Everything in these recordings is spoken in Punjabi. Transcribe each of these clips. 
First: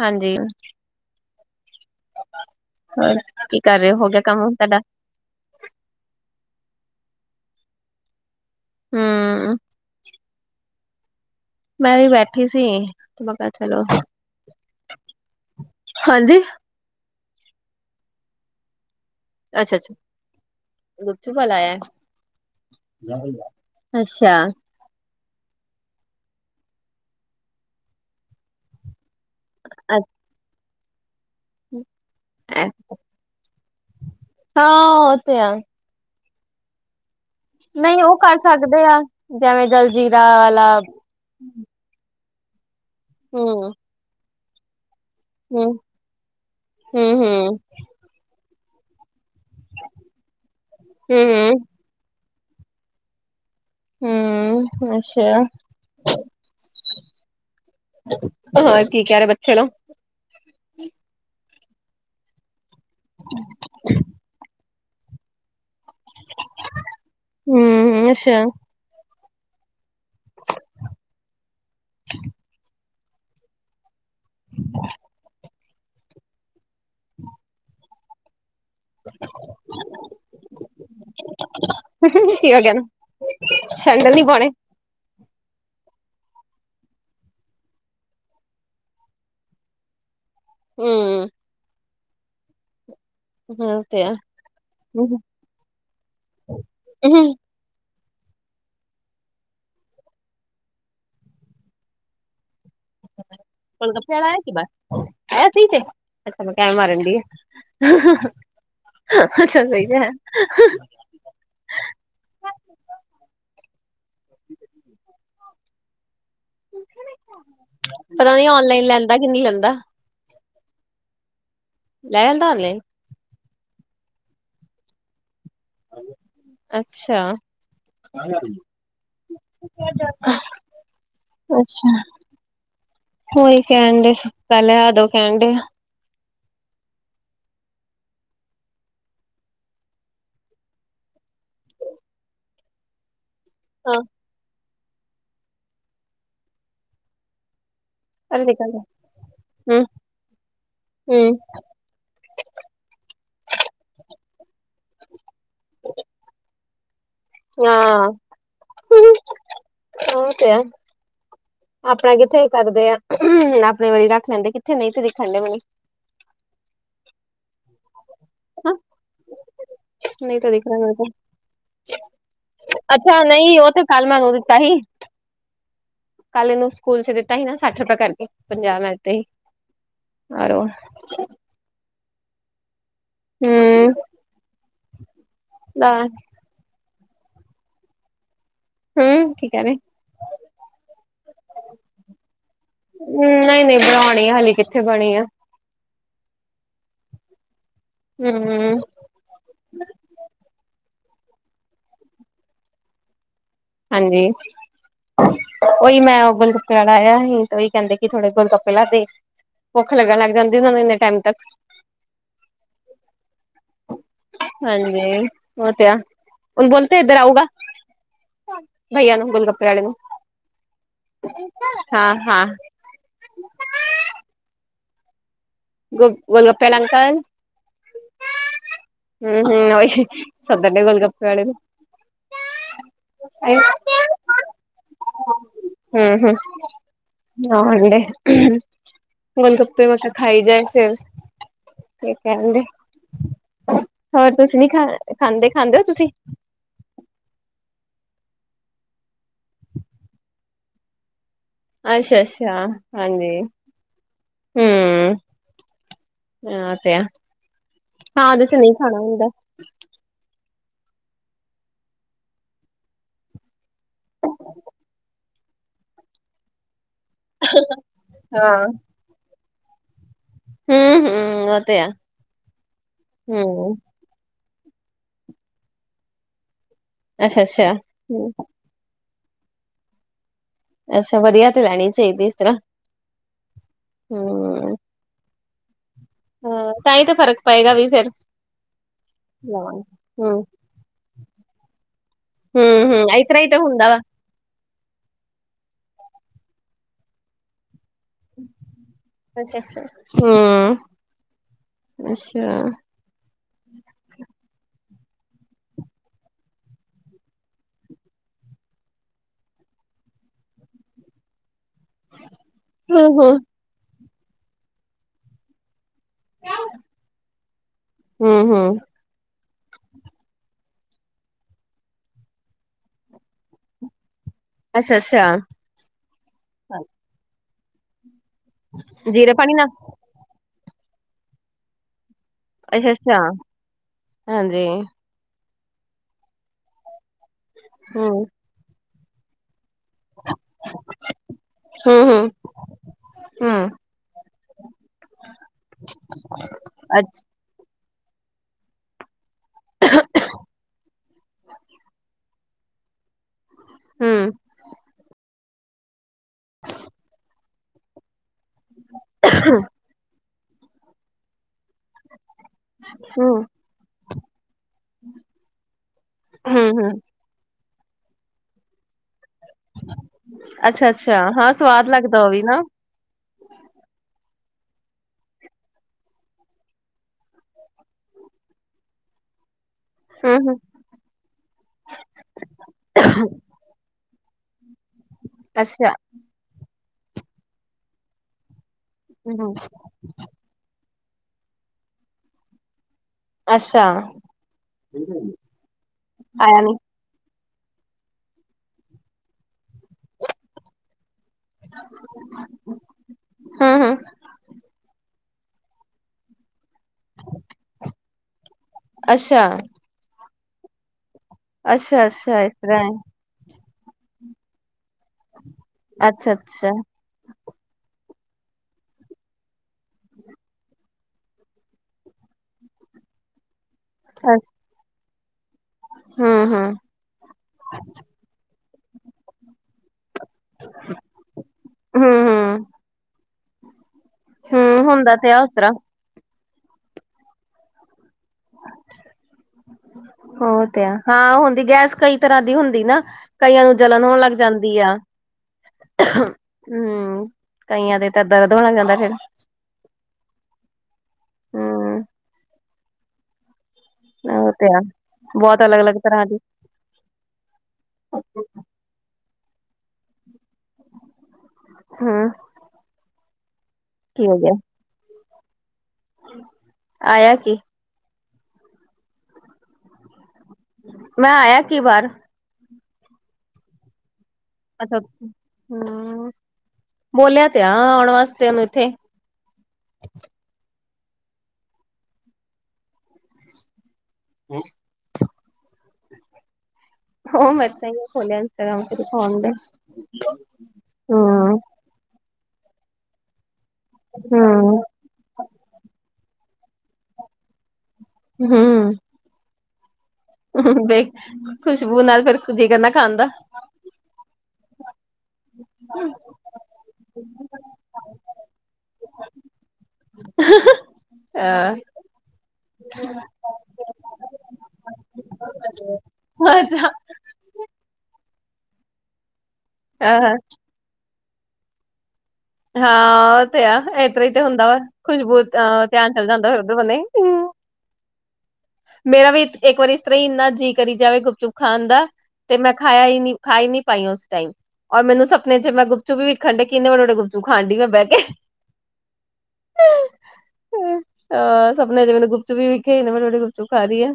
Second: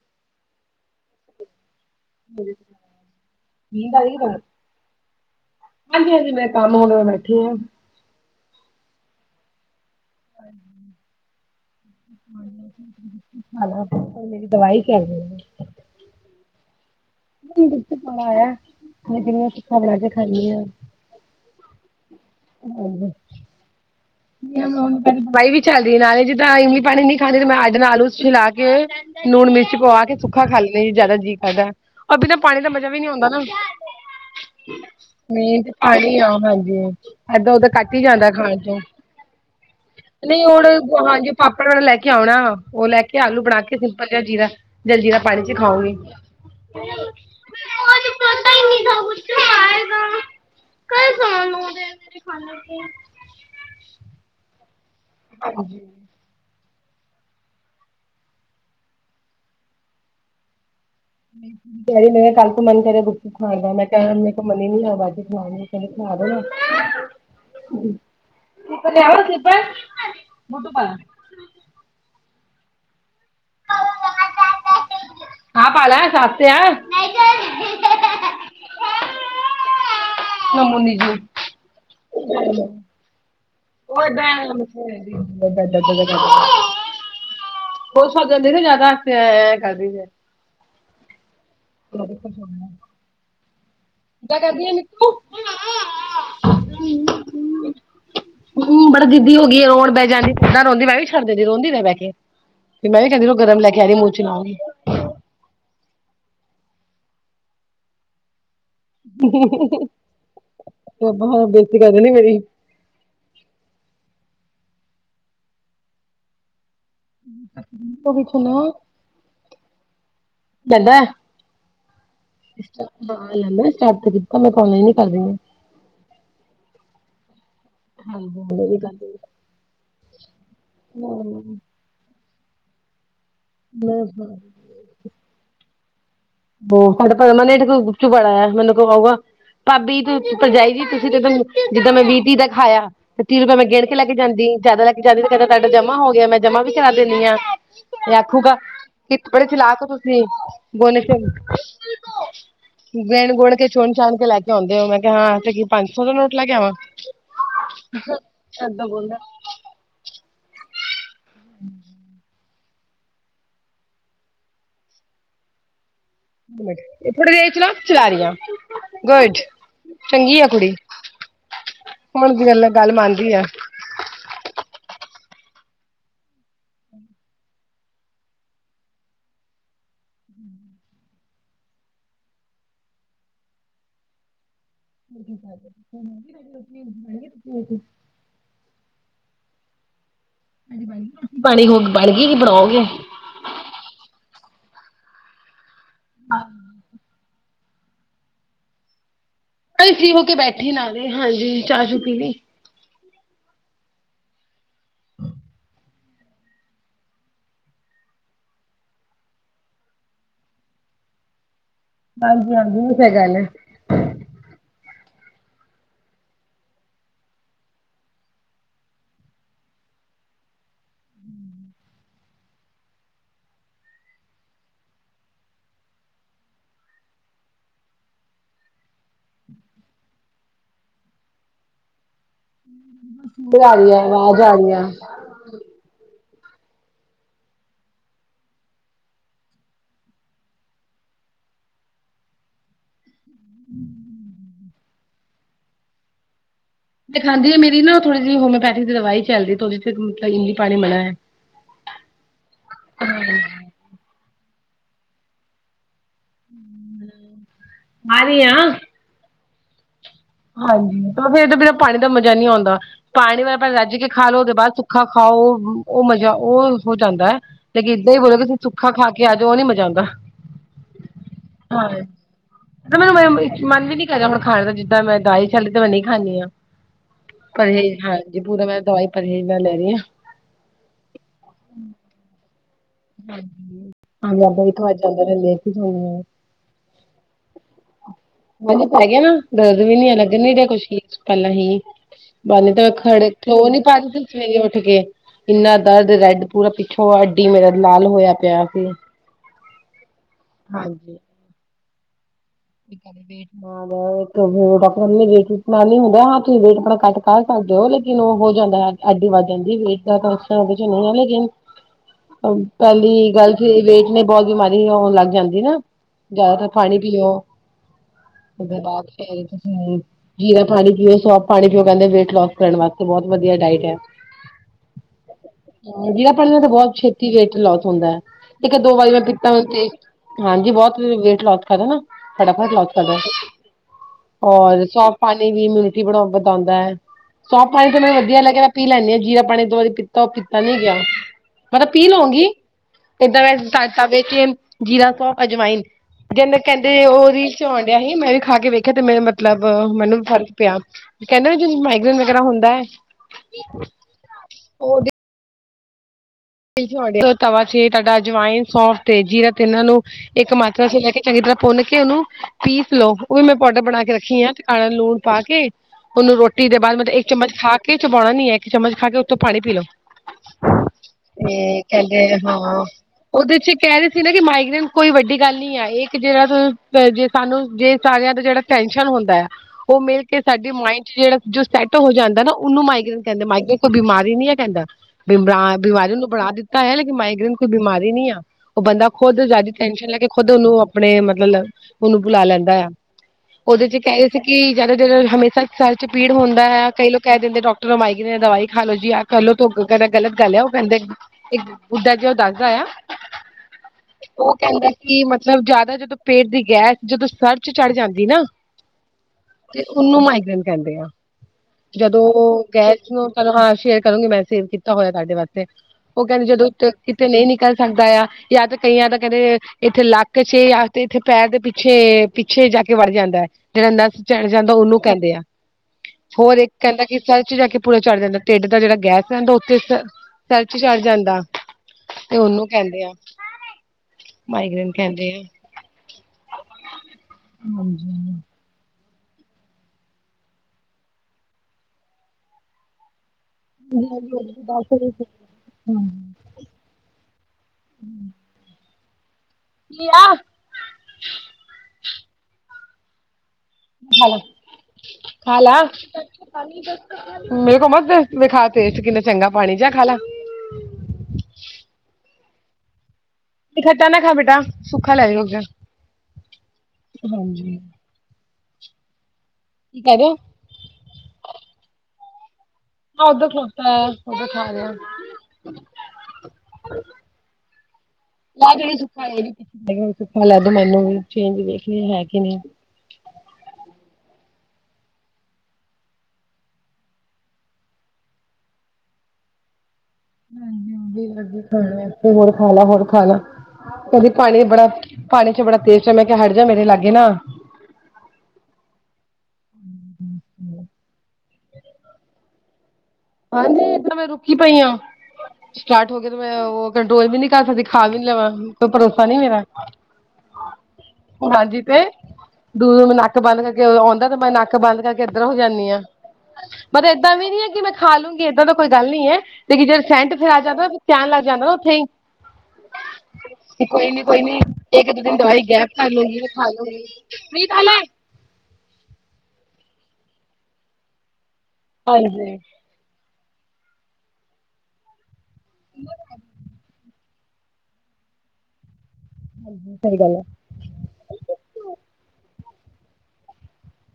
ਹਾਂਜੀ ਹੋਰ ਕੀ ਕਰ ਰਹੇ ਹੋ ਹੋ ਮੀਦਾਗੇ ਗਿਆ ਬ ਕੰਮ [unintelligible] ਹੁਣ ਤੁਹਾਡਾ ਹਾਂਜੀ ਹਾਂਜੀ ਮੈਂ ਕੰਮ ਹੁਣ ਮ ਬੈਠੇ ਹਾਂ [unintelligible] ਹਮ ਮੈਂ ਵੀ ਬੈਠੀ ਸੀ ਤੇ ਮੈਂ ਕਿਹਾ ਚਲੋ ਹਾਂ [inaudible] ਖ ਮੇਰੀ ਦਵਾਈ ਕ ਲ [unintelligible] ਹਾਂਜੀ ਪਾਣਾਆ [unintelligible] ਹ ਜਿਵੇਂ ਅਸੀਂ ਅੱਛਾ ਅੱਛਾ ਖਾਵਣਾ ਚ ਖਾਈਦੇ ਹ ਗੁਪਚੁਪ ਵਾਲਾ ਆਇਆ ਹਾਂਜੀ [unintelligible] ਅੱਛਾ ਦਵਾਈ ਵੀ ਚੱਲਦੀ ਨਾਲੇ ਜਿਦਾਂ ਇਲੀ ਪਾਣੀ ਨੀ ਖਾਂਦੀ ਤੇ ਮੈਂ ਅੱਡ ਨਾਲੂ ਚਲਾ ਕੇ ਨੂਣ ਮਿਰਚ ਪਵਾ ਕੇ ਸੁੱਖਾ ਖਾ ਲੈਂਦੇ ਜੀ ਜ਼ਿਆਦਾ ਜੀਅ ਖਾਦਾ ਉਹਭੀ ਤਾਂ ਪਾਣੀ ਅੱਛਾ ਦਾ ਮਜ਼ਾ ਵੀ ਨਹੀਂਆਉਂਦਾ ਨਾ ਹਾਂ ਉਹ ਤੇ ਆ ਮੀ ਆਣੀ ਹ ਹਾਂਜੀ ਏਦਾਂ ਉਦਾਂ ਘੱਟ ਹੀ ਨਹੀਂ ਉਹ ਜਾਂਦਾ ਕਰ ਖਾਣ ਤੋਂ ਸਕਦੇ ਆ ਜਿਵੇਂ ਜਲਜੀਰਾ ਨਹੀਂ ਹੁਣ ਵਾਲਾ ਹਾਂਜੀ ਪਾਪੜ ਵਾਲਾ ਲੈ ਕੇ ਆਉਣਾ ਉਹ ਲੈ ਕੇ ਆਲੂ ਬਣਾ ਹੂੰ ਕੇ ਸਿੰਪਲ ਜਿ ਜੀਰਾ ਜਲਜੀਰਾ ਪਾਣੀ ਚ ਹੂੰ ਖਾਓ ਹੂੰ ਹੂੰ ਹਮ ਹਮ ਮ ਕੇ [unintelligible] ਹਮ ਅੱਛਾ ਹਾਂ ਕੀ ਕਰੇ ਬੱਚੇ ਨੂੰ ਕਹਿ ਮੈਂ ਕਿਹਾ ਕੱਲ ਤ ਮਨ ਕਰੇ ਰੁਟੀ ਖਾਣ ਦਾ ਮੈਂ ਕਿਹਾ ਮੇਰੇ ਮਨੀ ਨੀ ਆ ਬਾਜ਼ ਖਾਣੀ ਚਕ ਆਗਣਾ ਹੂੰ ਅੱਛਾ [unintelligible] [unintelligible] [inaudible] [inaudible] ਹਾਂ ਪਾਲ ਸਖਤ ਆ [inaudible] ਨਮੂੰਨੀ ਜ ਕੀ ਹੋ ਗਿਆ ਇਹਨੂੰ ਸੈਂਡਲ ਨੀ ਪਾਉਣੇ ਉਹ [unintelligible] ਹੋ ਸੱ ਜਾਂਦੀ ਨਾ ਜਿਆਦਾ ਹ ਕਰਦੀ ਹਮ ਕਦੇ ਸੁ [unintelligible] ਹਾਂ ਤੇ ਕਿੱਦਾਂ ਕਰਦੀ ਆ ਨਿੱਕੂ ਗੋਲਗੱਪੇ ਹਮ ਬੜਾ ਦੀਿੱਦੀ ਹੋ ਗਈ ਆ ਰੋਣ ਬੈ ਜਾਂਦੀ ਕਿੱਦਾਂ ਰੋਂਦੀ ਮੈਂ ਵੀ ਛੱਡਦੀ ਰੋਂਦੀ ਮ ਬੈ ਕੇ ਮੈਂ ਵੀ ਕਹਿੰਦੀ ਗਰਮ ਲੈ ਕੇ ਆ ਰ ਮੂੰਚ ਲਗੀ ਕ ਸੀ ਤੇ ਅੱਛਾ ਮੈਂ ਕਹਿ ਮਾਰਨ ਡ ਆ ਹਹ ਅੱਛਾ ਸਹੀ ਤਾਂ ਹੈ ਬੇਇਜਤੀ ਕਰਦੇ ਨੀ ਮੇਰੀ [inaudible] ਪਛ ਪਤਾ ਨੀ ਨੂੰ ਔਨਲਾਈਨ ਲੈਂਦਾ ਕਿ ਨਹੀਂ ਲੈਂਦਾ ਦਦਾ [unintelligible] ਲੈਦਾ ਲੈ ਹਾਂ ਲੈਂਦਾ ਸਟਾਰਟ ਤੇ ਕੀਤਾ ਮੈਂ ਕਨਈ ਨੀ ਕਰ ਰਹੀ ਹਾਂ ਅੱਛਾ ਹਾਂਜੀ ਔਨਲਾਈਨ ਹੀ ਕਰਦੀ ਆ। ਅੱਛਾ ਹੋਈ ਕਹਿਣ ਡੇ ਮੈਂ ਸੁ ਲਿਆ ਦੋ ਕਹਿਣ ਡੇ ਉਹ ਤੁਹਾਡਾ ਪਤਾ ਮਨਪ ਚੁ ਬਾਲਾਆ ਮੈਨੂੰ ਕ ਕਊਗਾ ਭਾਬੀ ਤੂੰ ਭਜਾਈ ਜੀ ਤੁਸੀਂ ਤੇ ਜਿੱਦਾਂ ਮੈਂ ਵੀਹ ਤੀਹ ਦਾ ਖਾਇਆ ਤੇ ਤੀਹ ਰੁਪਇਆ ਮੈਂ ਗਿਣ ਕੇ ਹਾਂ ਲੈ ਕੇ ਜਾਂਦੀ ਜਿਆਦਾ ਲੈ ਕੇ ਜਾਂਦੀ ਤੇ ਕਹਿੰ ਤੁਹਾਡਾਮਾ ਹੋ ਗਿਆ ਮੈਂ ਜਮਾ ਵੀ ਕਰਾ ਦਿੰਦੀ ਹਾਂ ਅਰੇ ਆਖੂਗਾ ਨਿਕਲ ਜਾ ਕਿੱਪੜੇ ਚਲਾ ਹੂੰ ਕੇ ਤੁਸੀਂ ਗੋਨੇ ਚ ਹੂੰ ਗੈਣ ਗੁਣ ਕੇ ਚੁਣ ਚਾਣ ਕੇ ਲੈ ਕੇ ਆਉਂਦੇ ਹੋ ਮੈਂ ਕਿਹਾ ਹਾਂ ਕੀ ਪੰਜ ਸੌ ਦਾ ਨੋਟ ਲੈ ਕੇ ਆਵਾਂ ਹਾਂ ਏਦਾਂ ਬੋਲਦਾ ਕ ਆ ਆਪਣਾ ਕਿੱਥੇ ਕਰਦੇ ਆ ਆਪਣੇ ਵਾਰੀ ਰੱਖ ਲੈਂਦੇ ਕਿੱਥੇ ਨਹੀਂ ਤੇ ਦੇਖਣ ਡ ਮਣੀ ਇੜ ਜਚਣਾ ਚਲਾਾਰੀਆਂ ਹਾਂ [unintelligible] ਗਡ ਚੰਗੀ ਨਹੀਂ ਆ ਤਾਂ ਦਿਖ ਕੁੜੀ ਰਿਹਾ ਮੇਰੇ ਕੋ ਹੁਣ ਗ ਗੱਲ ਅੱਛਾ ਮੰਨਦੀ ਆ ਨਹੀਂ ਉਹ ਤੇ ਕਲਮਗ ਦਿੱਤਾ ਸੀ ਕੱਲ ਇਹਨੂੰ ਸਕੂਲ ਚ ਦਿੱਤਾ ਸੀ ਨਾ ਸੱਠ ਰੁਪ ਕਰਕੇ ਪੰਜਾਹ ਮ ਦਿੱ ਤੇ ਸੀ ਆਰੋ ਹਮ ਤੁਸੀਂ ਹਮ ਕਿ ਕੇਹਰੇ ਪਾਣੀ ਹੋ ਬਣ ਗਈ ਕਿ ਬਣਾਓਗੇ ਹਮ ਨਹੀਂ ਨਹੀਂ ਬਣਾਉਣੀ ਆ ਹਾਲਲੀ ਕਿੱਥੇ ਬਣੀ ਆ ਆਹ ਹਮ ਫ੍ਰੀ ਹੋ ਕੇ ਬੈਠੇ ਨਾਲੇ ਹਾਂਜੀ ਚਾਹ ਚੂ ਪੀ ਲਈ ਹਾਂਜੀ ਹਮ ਉਓਹੀ ਮੈਂ ਗੁਲਤੋਪੇ ਵਾਲਾ ਆਆ ਸੀ ਤੇ ਉਹੀ ਕਹਿੰਦੇ ਕਿ ਥੋੜੇ ਗੁਲਤੋਪੇ ਲਾਦੇ ਭੁੱਖ ਲੱਗਾ ਲੱਗ ਜਾਂਦੀਨਾਂ ਨੂੰ ਇੰਨੇ ਟਾਈਮ ਤੱਕ ਹਾਂਜੀ ਹਾਂਜੀ ਉ ਤੇ ਗੱਲ ਹੈ ਹਾਂਜੀ ਉਹ ਤੇ ਆ ਹੁਣ ਬੋਲ ਤੇ ਇੱਧਰ ਆਊਗਾ ਭਆ ਨੂੰ ਗੋਲਗੱਪਰਿਆਲੇ ਨੂੰ ਹਾਂ ਹਾਂ ਗ ਗੋਲ ਗਪੇ ਲ ਅੰਕਲ ਹਮ ਹਮ ਹੀ ਸਤਰ ਗਲਡ ਕੱਪ ਖਵਾੜ ਆ ਰਹੀ ਹੈ ਆਵਾਜ਼ ਆ ਰਹੀ ਹੈ ਹਮ ਹਮ ਹਡੇ ਗੱਲ ਗੁਪ [unintelligible] ਖਾਈ ਜਾਏ ਫ ਕਹਿੰਦੇ ਹੋਰ ਤੁ ਨ ਖਾ ਖਾਂਦੇ ਖਾਂਦੇ ਹੋ ਤੁਸੀਂ ਤੇਖ ਖਾਂਦੀ ਹੈ ਮੇਰੀ ਨਾ ਥੋੜੀ ਜਿਹੀ ਹੋਮਿਓਪੈਥੀ ਦੀ ਦਵਾਈ ਚੱਲਦੀ ੋੜੀ ਤੇ ਇੰਨੀ ਪਾਣੀ ਮਨਾ ਹੈ ਅੱਛਾ ਅੱਛਾ ਹਾਂਜੀ ਹਮ ਆਹ ਤੇ ਆ ਆ ਹਾਂ ਰਹੀ ਉਹਦੇ ਆ। ਚ ਨਹੀਂ ਖਾਣਾ ਹੁੰਦਾ ਹਾਂਜੀ ਤੇ ਫਿਰ ਇਹ ਤੋਂ ਬਿਨਾਂ ਪਾਣੀ ਦਾ ਮਜ਼ਾ ਨਹੀਂੀ ਆਉਂਦਾ ਪਾਣੀ ਵ ਆਪ ਰੱਜ ਕੇ ਖਾ ਲੋ ਉਹਦੇ ਬਾਅਦ ਸੁੱਖਾ ਖਾਓ ਉਹ ਮਜ਼ਾ ਉਹ ਹੋ ਜਾਂਦਾ ਲੇਕਿਨ ਇਦ ਹੀ ਬੋਲ ਤੁਸੀ ਹਾਂ ਸੁੱਖਾ ਖਾ ਕੇ ਆ ਜਾਓ ਨੀਜ਼ਾਉਂਦਾ ਹੂੰ-ਹੂੰ ਉਹ ਤੇ ਆ ਹਾਂ ਮੈ ਹੂੰ ਮਾਨ ਵੀ ਨਹੀਂ ਹੈਗਾ ਹੁਣ ਖਾਣ ਦਾ ਜਿੱਦਾਂ ਮੈਂ ਦਾਲ ਾਲੀ ਤੇ ਮੈਂ ਨਹੀਂ ਖਾਂਦੀ ਹਾਂ ਅੱਛਾ-ਅੱਛਾ ਪਰਹੇਜ਼ ਹੂੰ ਹਾਂਜੀ ਪੂਰਾ ਮੈਂ ਦਵਾਈ ਪਰਹੇਜ਼ ਨਾਲੈਂ ਲੈ ਰਹੀ ਹਾਂ ਅੱਛਾ ਵਧੀਆ ਤੇ ਲੈਣੀ ਚਾਹੀਦੀ ਇਸ ਤਰ੍ਹਾਂ ਹਾਂਜੀ ਹਾਂ ਲਦਾਾ ਹੂੰ ਵੀਥੋਂ ਅੱਜ ਜਾਂਦੇ ਰਹਿੰਦੇ ਆ ਸੁਣ ਹਾਂ, ਤਾਂ ਹੀ, ਤਾਂ ਫਰਕ ਪਏਗਾ। ਵੀ ਫੇਰ, ਮੈਂ ਕਿਹਾ, ਪੈ ਗਿਆ ਨਾ। ਦਰਦ ਲਵਾਂਗੇ ਵੀ ਨੀ ਆ। ਹੂੰ ਲੱਗ ਨੀ ਰਿਹਾ ਕੁਛ ਪਹਿਲਾਂ ਹੀ ਪਹਲੇ ਤਾਂ, ਹੂੰ-ਹੂੰ ਇਸ ਖੜੇ ਤਰ੍ਹਾਂ ਹੀ ਤਾਂ ਘਿਓ ਨਹੀਂ ਹੁੰਦਾ ਪਾਇਆ ਵਾ ਦੁੱਧ ਚ। ਸਵੇਰੇ ਉੱਠ ਗੇ। ਇੰਨਾ ਦਰਦ, ਰੈਡ ਪੂਰਾ ਪਿੱਛੋਂ, ਅੱਡੀ ਮੇਰਾ ਲਾਲ, ਹੋਇਆ ਪਿਆ ਸੀ। ਹੂੰ, ਅੱਛਾ। ਕਰਦੇ ਵੇ। ਹਾਂ, ਬਹੁਤ ਪੂਰਾ ਸਵੈਲਿੰਗ, ਹੋ ਗਿਆ ਹੱਥ। ਵੇਟ ਆਪਣਾ ਘਟ, ਕਰ ਸਕਦੇ ਹੋ, ਲੇਕਿਨ ਉਹ ਬਹੁਤ ਜਿਆਦਾ ਹੈ। ਐਡੀ ਵੱਧ ਜਾਂਦੀ। ਵੇਟ ਦਾ ਤਾਂ ਅਸਰ, ਉਹਦੇ ਚ ਨਹੀਂ ਹੈ। ਲੇਕਿਨ ਪਹਿਲੀ ਹੂੰ-ਹੂੰ ਗੱਲ, ਵੇਟ ਨੇ, ਬਹੁਤ ਬਿਮਾਰੀ ਹੋਰ ਲੱਗ ਜਾਂਦੀ ਨਾ। ਜ਼ਿਆਦਾਤਰ ਪਾਣੀ ਪੀਓ। [unintelligible] ਦੇ ਹੂੰ-ਹੂੰ ਬਾ ਤੁਸੀਂ ਜੀਰਾ ਪਾਣੀ ਪੀਓ, ਸੋਫ ਪਾਣੀ ਪੀਓ, ਕਹਿੰਦੇ ਵੇਟ ਲੋਸ ਕਰਨ ਵਾਸਤੇ, ਬਹੁਤ ਵਧੀਆ ਡਾਇਟ ਹੈ। ਅੱਛਾ- ਅੱਛਾ। ਹ ਜੀੜਾ ਪਾਣੀ ਨਾਲ ਤਾਂ, ਬਹੁਤ ਛੇਤੀ ਵੇਟ ਲੋਸ ਹੁੰਦਾ ਹੈ। ਇਕ, ਦੋ ਵਾਰੀ ਮੈਂ ਜੀਰੇ ਪੀਤਾ। ਪਾਣੀ ਨਾਲ ਹਾਂਜੀ, ਬਹੁਤ ਵੇਟ ਲੋਸ ਕਰਦਾ ਨਾ। ਫਟਾਫਟ ਲੋਸ ਕਰਦਾ। ਅੱਛਾ-ਅੱਛਾ ਹਾਂਜੀ ਔਰ ਪਾਣੀ ਵੀ ਇਮਿਊਨਿਟੀ, ਬਣਾ ਬ ਵਧਉਂਦਾ ਹੈ। ਸੋਫ਼ ਪਾਣੀ ਤਾਂ ਮੇਨ, ਹੂੰ ਵਧੀਆ ਲੱਗਾ, ਪੀ ਲੈਂਦੇ ਹਾਂ। ਜੀਰਾ ਪਾਣੀ ਦੋ ਬਾਰੀ ਪੀ ਤਾਂ, ਉਹ ਪੀਤਾ ਨੀ ਗਿਆ। ਮੈਂ ਕਿਹਾ ਪੀ ਹੂੰ-ਹੂੰ ਲਉਂਗੀ। ਇੱਦਾਂ ਹੂੰ ਵੈ ਹੂੰ [unintelligible] ਸਾਡ ਵੇਖ ਜੀਰਾਾਂ, ਸੌਫ, ਅਜਵਾਾਈਨ ਜਨ ਤੇ ਅੱਛ ਉਹ, ਰੀਲ ਚ ਆਂ ਡਿਆ ਸੀ। ਮੈਂ ਵੀ ਖਾ ਕੇ, ਵੇਖਿਆ ਤੇ ਮੇਰੇ। ਮਤਲਬ ਮੈਨੂੰ, ਫ਼ਰਕ ਪਿਆ। ਕਹਿੰਦੇ ਨਾ ਜਿ ਨੂੰ ਮਾਈਗ੍ਰੇਨ ਵਗੈਰਾ ਹੁੰਦਾ ਹੈ। ਹੂੰ ਉਹ ਪ ਤੁਹਾਡੇ ਤਵਾ ਤੇ। ਤੁਹਾਡਾ ਅਜਵਾਇਨ, ਸੋਫ ਤੇ ਜੀਰਾ ਤੇ ਤਿੰਨਾਂ ਨੂੰ, ਇੱਕ ਮਾਤਰਾ ਸੀ। ਲੈ ਕੇ, ਚੰਗੀ ਤਰਾਂ ਭੁੰਨ ਕੇ, ਉਹਨੂੰ ਪੀਸ ਲਓ। ਉਹ ਵੀ ਹੂੰ ਮੈਂ ਪਾਊਡਰ ਬਣਾ ਕੇ ਰੱਖੀ ਆ। ਤੇ ਕਾਣਾ ਲੂਣ ਪਾ ਕੇ। ਉਹਨੂੰ ਰੋਟੀ ਦੇ, ਹੂੰ-ਹੂੰ ਬਾਦ ਮਤਲਬ ਇੱਕ ਚਮ ਖਾ ਕੇ। ਚਬਉਣਾ ਨ ਨਹੀਂ ਹੈ। ਇੱਕ ਚਮਚ ਖਾ ਕੇ ਉੱਥੋਂ ਪਾਣੀ ਪੀ ਲੋ। ਅੱਛਾ, - ਅੱਛਾ। ਹਾਂ, ਸਵਾਦ ਲੱਗਦਾ ਕਹਿੰਦੇ ਉਹ ਵੀ। ਨਾ, ਹਾਂ ਉਹਦੇ ਚ, ਕਹਿ ਰਹੇ ਸੀ ਨਾ। ਕਿ ਮਾਈਗਰੈਂਨ ਕੋਈ, ਵੱਡੀ ਗੱਲ ਨਹੀਂ ਹੈ। ਇਹ ਜਿਹੜਾ ਜੇ, ਸਾਨੂੰ ਜੇ ਸਾਰਿਆਂ ਦਾ ਜਿਹੜਾ। ਟੈਂਸ਼ਨ ਹੁੰਦਾ ਆ। ਉਹ ਮਿਲ ਕੇ ਹੂੰ-ਹੂੰ ਸਾਡੀ, ਮਾਈੰਡ ਚ ਜਿਹੜਾ। ਜੋ ਸੈਟ, ਹੋ ਜਾਂਦਾ ਨਾ, ਉਹਨੂੰ ਮਾਈਗਰੈਂਨ ਕਹਿੰਦੇ। ਮਾਈਗ੍ਰੇਨ, ਕੋਈ ਬਿਮਾਰੀ ਨਹੀਂ ਹੈ। ਕਹਿੰਦਾ ਬਿਰਾ ਅੱਛਾ ਬਣਾ ਦਿੱਤਾ ਹੈ। ਲੇਕਿਨ ਮਾਈਗ੍ਰੇਨ, ਕੋਈ ਬਿਮਾਰੀ ਨਹੀਂ ਆ। ਉਹ ਬੰਦਾ ਖੁਦ ਹੂੰ ਜ਼ਿਆਦਾ ਟੈਨਸ਼ਨ ਲੈ ਕੇ। ਖੁਦ ਉਹਨੂੰ, ਆਪਣੇ ਮਤਲਬ ਉਹਨੂੰ, ਬੁਲਾ ਲੈਂਦਾ ਆ। ਅੱਛਾ ਉਹਦੇ ਚ, ਕਹਿ ਰਹੇ ਸੀ, ਕਿ ਜਦ, ਜਦੋਂ ਹਮੇਸ਼ਾ ਸਰ ਚ, ਪੀੜ ਆਇਆ ਹੁੰਦਾ ਨੀ ਹੈ। ਕਈ ਲੋਕ, ਕਹਿ ਦਿੰਦੇ। ਡਾਕਟਰ ਕੋ ਮਾਈਗਰੇਨਰ ਦੀ ਦਵਾਈ ਖਾ ਲ ਲੋ ਜੀ। ਆਹ ਕਰ ਲੋ ਧੁੱ ਕਦੇ ਗਲਤ ਗੱਲ ਆ। ਉਹ, ਕਹਿੰਦਾ। ਇੱਕ ਬੁੱਧਾ ਜਿਹਾ, ਉਹ ਦੱਸਦਾ ਆ। ਹੂੰ-ਹੂੰ ਉਹ ਕਹਿੰਦਾ ਕਿ ਮਤਲਬ, ਮਤਲਬ ਜ਼ਿਆਦਾ ਜਦੋਂ, ਪੇਟ ਦੀ ਗੈਸ ਜਦੋਂ ਸਰ ਚ, ਚੜ ਜਾਂਦੀ ਨਾ। ਅੱਛਾ, ਉਹਨੂੰ ਮਾਈਗ੍ਰੈਂਟ, ਕਹਿੰਦੇ ਆ। ਜਦੋਂ ਅੱਛਾ-ਅੱਛਾ ਇਸ ਤਰ੍ਹਾਂ ਐ ਗੈਸ ਨੂੰ, ਚਲੋ ਹਾਂ। ਸ਼ੇਅਰ ਕਰੂੰਗੀ। ਮੈਂ ਸੇਵ ਕੀਤਾ ਹੋਇਆ। ਤੁਹਾਡੇ ਵਾਸਤੇ, ਉਹ ਕਹਿੰਦੇ ਅੱਛਾ-ਅੱਛਾ ਜਦੋਂ, ਇੱਥੇ ਨਹੀਂ ਨਿਕਲ ਸਕਦਾ ਆ। ਜਾਂ ਤੇ ਕਈਆਂ ਦਾ ਕਹਿੰਦੇ, ਇੱਥੇ ਲੱਕ ਤੇ, ਇੱਥੇ ਪੈਰ ਦੇ ਪਿੱਛੇ। ਪਿੱਛੇ ਜਾ ਕੇ, ਵੜ ਜਾਂਦਾ ਹੈ। ਜਿਹੜਾ ਨਵਸ ਚੜ ਜਾਂਦਾ, ਉਹਨੂੰ ਕਹਿੰਦੇ ਆ। ਹੋਰ ਹੂੰ-ਹੂੰ, ਇੱਕ ਹੂੰ-ਹੂੰ, ਕਹਿੰਦਾ ਕਿ, ਸਰ ਚ ਲੇ ਕੇ ਪੂਰਾ, ਚੜ ਜਾਂਦਾ। ਢਿੱਡ ਦਾ ਜਿਹੜਾ ਗੈਸ ਰਹਿੰਦਾ। ਉੱਥੇ, ਸਰ ਚੜ ਜਾਂਦਾ, ਹੂੰ ਹੂੰ ਤੇ ਹੂੰ ਉਹਨੂੰ ਕਹਿੰਦੇ ਆ। ਹੂੰ ਹੂੰ ਮਾਈਗ੍ਰੇਨ ਹੁੰਦਾ ਕਹਿੰਦੇ। ਤੇ ਆ ਉਸ ਤਰ੍ਹਾਂ ਆ ਹਾਂਜੀ। ਹੋ ਤੇ ਆ। ਹਾਂ, ਹੁੰਦੀ ਗੈਸ। ਕਈ ਤਰਾਂ ਦੀ, ਹੁੰਦੀ ਨਾ। ਕਈਆਂ ਨੂੰ, ਜਲਣ ਹੋਣ ਲੱਗ ਜਾਂਦੀ ਆ। ਹੂੰ, ਕਈਆਂ ਤੇ ਤਾਂ, ਦਰਦ ਹੋਣਾ ਕਹਿੰਦਾ। ਫੇਰ, ਕੀ ਆ। ਹੂੰ ਖ ਉਹ ਤੇ ਆ ਖ ਬਹੁਤ ਲਾ, ਅਲੱਗ-ਅਲੱਗ ਤਰ੍ਹਾਂ ਦੀ ਮੇਰੇ ਕੋ ਮਤ ਦੇ। ਮ ਖਾ ਟੇਸਟ ਕਿੰਨਾ ਚੰਗਾ। ਪਾਣੀ ਜਾ, ਖਾਲ ਲਾ। ਹੂੰ। ਖਟਾ ਨਾ, ਕੀ ਖਾ ਹੋ ਗਿਆ ਬੇਟਾ। ਸੁੱਖਾ ਲੈ ਜਾਓ। ਉਧਰ ਆਇਆ ਕੀ ਹਾਂਜੀ। ਕੀ ਕਹਿ ਰਹੇ ਹੋ। ਮੈਂ ਆਇਆ ਕਈ ਵਾਰ ਓਦਾਂ ਖਲੋਤਾ ਹੈ ਦਿਖਾ ਰਿਐ ਐ ਅੱਛਾ ਹੂੰ ਬੋਲਿਆ ਤੇ ਆ ਆਉਣ ਵਾਸਤੇ ਉਹਨੂੰ ਲ ਇੱਥੇ ਜਿਹੜ ਸੁੱਖਾ ਇਹ ਵੀ ਪਿੱਛ ਸੁ ਹਾਂ ਲੈਦੋ ਮੈਨੂੰ ਵੀ ਚੇਂਜ ਵੇਖ ਹੈਗੇ ਨੇ ਹਮ ਹੋ ਮਸਾਂ ਖੋੱਲਿਆ ਇੰਸਟਾਗ ਫਡ ਹਾਂਜੀ ਵੀ ਲੱ ਖਾ ਹੋਣ ਖਾ ਲਾ ਹੋਣ ਖਾਾ ਕਦੀ ਪਾਣੀ ਹੂੰ-ਹੂੰ ਬੜਾ ਪਾਣੀ ਚ ਬੜਾ ਟ ਟੇਸਟ ਹੈ ਮੈਂ ਕਿਹਾ ਹੜ ਜ ਜਾ ਮੇਰੇ ਲਾਗੇ ਨਾ ਹਮ ਹ ਬ ਖੁਸ਼ਬੂ ਨਾਲ ਫੇਿਰ ਜੇ ਕਰਨਾ ਖਾਂਣਦਾ ਹਾਂਜੀ ਦ ਮੈਂ ਰੁਕੀ ਪਈ ਆ ਸਟਾਰਟ ਹੋ ਕੇ ਤੇ ਮੈਂ ਉਹ ਕੰਟਰੋਲ ਵੀ ਨੀ ਕਰ ਸਕਦੀ ਖਾ ਵੀ ਨੀ ਲਵਾਂ ਕੋਈ ਭਰੋਸਾ ਨੀ ਮੇਰਾ ਅਹ ਹਾਂਜੀ ਤੇ ਦੂਰ ਮੈਂ ਨੱਕ ਬੰਦ ਕਰਕੇ ਆਉਂਦਾ ਤੇ ਮੈਂ ਨੱਕ ਬੰਦ ਕਰਕੇ ਇੱਧਰ ਹੋ ਜਾਂਦੀ ਹਾਂ ਅੱਛਾ ਮਲਬ ਏਦਾਂ ਵੀ ਨੀ ਹੈ ਕਿ ਮੈਂ ਖਾ ਲੂੰਗੀ ਇਏਦਾਂ ਤਾਂ ਕੋਈ ਗੱਲ ਨੀ ਹੈ ਲੇਕਿ ਜਿਹੜਾ ਸੈਂਟ ਅ ਫਿਰ ਜਾਂਦਾ ਚਣ ਲੱਗ ਜਾਂਦਾ ਨਾ ਉੱਥੇ ਹਾਂ ਉਹ ਤੇ ਆ ਹੀ ਕੋਈ ਨੀ ਇਤਰਾ ਤੇ ਕੋਈ ਨੀ ਹੁੰਦਾ ਵਾ ਇੱਕ ਦੋ ਦਿਨ ਖੁਸ਼ਬੂ ਅ ਦਵਈ ਗੈਪ ਕਰ ਧਿਆਨ ਚੱਲ ਲਉਗੀ ਜਾਂਦਾ ਫਿਰ ਖਾ ਉਧਰ ਬੰਨੇ ਲਗੀ ਹਮ, ਨਹੀਂ ਤਾਂ ਲੈ [unintelligible] ਮੇਰਾ ਵੀ ਇੱਕ ਵਾਰੀ ਇਸ ਤਰ੍ਹਾਂ ਹੀ ਇੰਨਾ ਜੀਅ ਕਰੀ ਜਾਵੇ ਗੁਪਚੁਪ ਖਾਨ ਦਾ ਹਾਂਜੀ ਤੇ ਮੈਂ ਖਾਇਆ ਹੀ ਨਹੀਂੀ ਖਾਈ ਨੀ ਪਾਈ ਉਸ ਟਾਈਮ ਔਰ ਮੈਨੂੰ ਸਪਨੇ ਮੈਂ ਗੁਪੁ ਵੀ ਵੇਣ ਡ ਕਿੰਨੇਡੇ ਵਡੇੁਪੂ ਤੂੰ ਖਾਂ ਡ ਮੈਂ ਬਹਿ ਕੇ ਹਾਂਜੀ ਸਹੀ ਗੱਲ ਹੈ ਹ ਸਪਨੇ ਜਿ ਮਨੂੰ ਗੁਪਚੁ ਵੀ ਵੇਖੇ ਹੀ ਨੇ ਮੈਂ ਤੁਹਾਡੀੀ ਗੁਪ ਚੁ ਖਾ ਰਹੀ ਆ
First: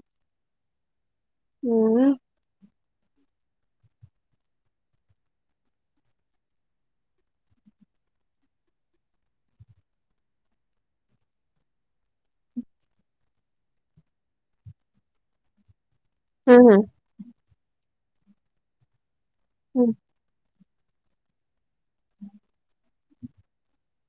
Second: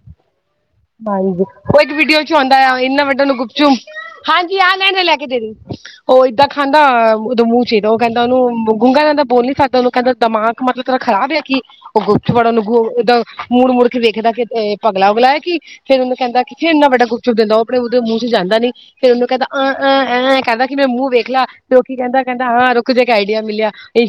ਹਾਂਜੀ ਉਹ ਇੱਕ ਵੀਡੀਓ ਚ ਆਉਂਦਾ ਆ ਇਨਾ ਵੱਡਾ ਨ ਗੁਪ ਚੁ ਹਾਂਜੀ ਆ ਲ ਲੈ ਕੇ ਦੇਰੀ ਉਹ ਏਦਾਂ ਖਾਂਦਾ ਉਹਦੋਂ ਮੂੰਹ ਚਾਹੀਦਾ ਉਹ ਕਹਿੰਦਾ ਉਹਨੂੰ ਗੂੰਗਾ ਲਿੰਦਾ ਬੋਲ ਨੀ ਸਕਦਾ ਉਹਨੂੰ ਕਹਿੰਦਾ ਦਿਮਾਕ ਮਤਲਬ ਕਿਰਾ ਖਰਾਬ ਆ ਕੀ ਉਹ ਗੁਪਤਵਾੜਾ ਨੂੰ ਮ ਮੁੜ ਮੁੜ ਕੇ ਵੇਖਦਾ ਕਿ ਪਗਲਾ ਉਗਲਾ ਹੈ ਕਿ ਫੇ ਉਹਨ ਕਹਿੰਦਾ ਹੂੰ ਹੂੰ ਫਿਰੰ ਵੱਾ ਗੁਪੁਪਿੰਦਾ ਉਹ ਆਪਣੇ ਉਹਦੇ ਮੂੰਹ ਚ ਜਾਂਦਾ ਨਹੀਂ ਫਿਰ ਉਹਨ ਕਹਿੰਦਾ ਹੂੰ ਅ ਅ ਕਦ ਕਿਿੰ ਮੈਂ ਮੂੰ ਬਖ ਖਲਾ ਕਹਿੰਦਾ ਕਹਿੰਦਾ ਹ ਰੁ ਆਈਡੀਆ ਮਿਲਿਆ ਇ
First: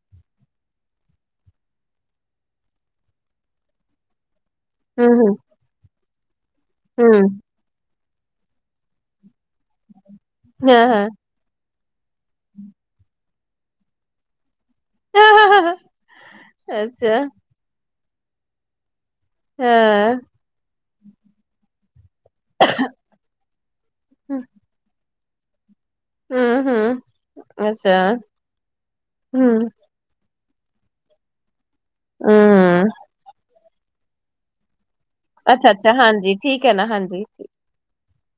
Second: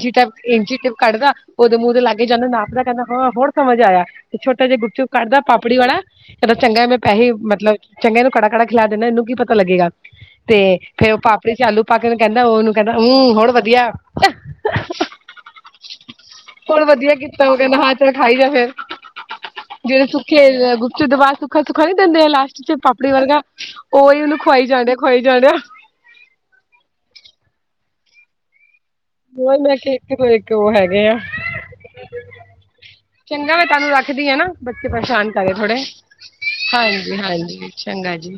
ਇੰਟਿਪ ਕੱਢਦਾ ਉਹਦੇ ਮੂੰਹ ਤੇ ਲਾਗੇ ਜਾਂਦੇ ਨਾਪ ਦਾ ਕਹਿੰਦਾ ਹਾਂ ਹੋਰ ਸਮਝ ਆਇਆ ਛੋਟਾ ਜਿਹਾ ਚੁੱਕ ਹੂੰ ਕੱਢਦਾ ਪਾਪੜੀ ਵਾਲਾ ਫਿਰ ਚੰਗਾ ਮੈਂ ਪੈਸੇ ਹੂੰ ਮਤਲਬ ਚੰਗੇ ਇਹ ਨੂੰ ਕੜਾ ਕੜਾ ਖਿਲਾ ਦਿੰਦਾ ਇਹਨੂੰ ਕੀ ਪਤਾ ਲੱਗੇਗਾ ਤੇ ਹਾਂ ਹਾਂ ਫੇਰ ਉਹ ਪਾਪ ਵਿੱਚ ਆਲੂ ਪਾ ਕੇ ਕਹਿੰਦਾ ਉਹਨੂੰ ਕਹਿੰਦਾ ਹਮਮ ਹਣ ਵਧੀਆ ਹੋਣ ਵਧੀਆ ਅੱਛਾ ਕੀਤਾ ਉਹ ਕਹ ਨਹਾ ਚੜ ਖਾਈ ਜਾ ਫੇਿਰ ਜਿਹੜੇ ਹਾਂ, ਸੁੱਖੇ ਗੁਪਚੂ ਦਬਾ ਸੁ ਸੁੱਕਾ ਨਈਂ ਦਿੰਦੇ ਆ ਲਾਸਟ ਚ ਪਾਪੜੀ ਵਰਗਾ ਉਹੀ ਉਹਨੂੰ ਖੁਆਈ ਜਾਂਦੇ ਖੁਆਈ ਜਾਂਦੇ ਆ ਹਮ ਹਮ ਅੱਛਾ ਹੂੰ, ਮੈਂ ਕਿਹਾ ਇਥੇ ਇੱਕ ਉਹ ਹੈਗੇ ਆ ਹੂੰ, ਮੈਂ ਤੁਹਾਨੂੰ ਰੱਖਦੀ ਹਾਂ ਨਾ ਬੱਚੇ ਪਰੇਸ਼ਾਨ ਕਰੇ ਥੋੜੇ ਅੱਛਾ-ਅੱਛਾ, ਹਾਂਜੀ ਠੀਕ ਐ ਨਾ ਹਾਂਜੀ ਹਾਂਜੀ ਚੰਗਾ ਜੀ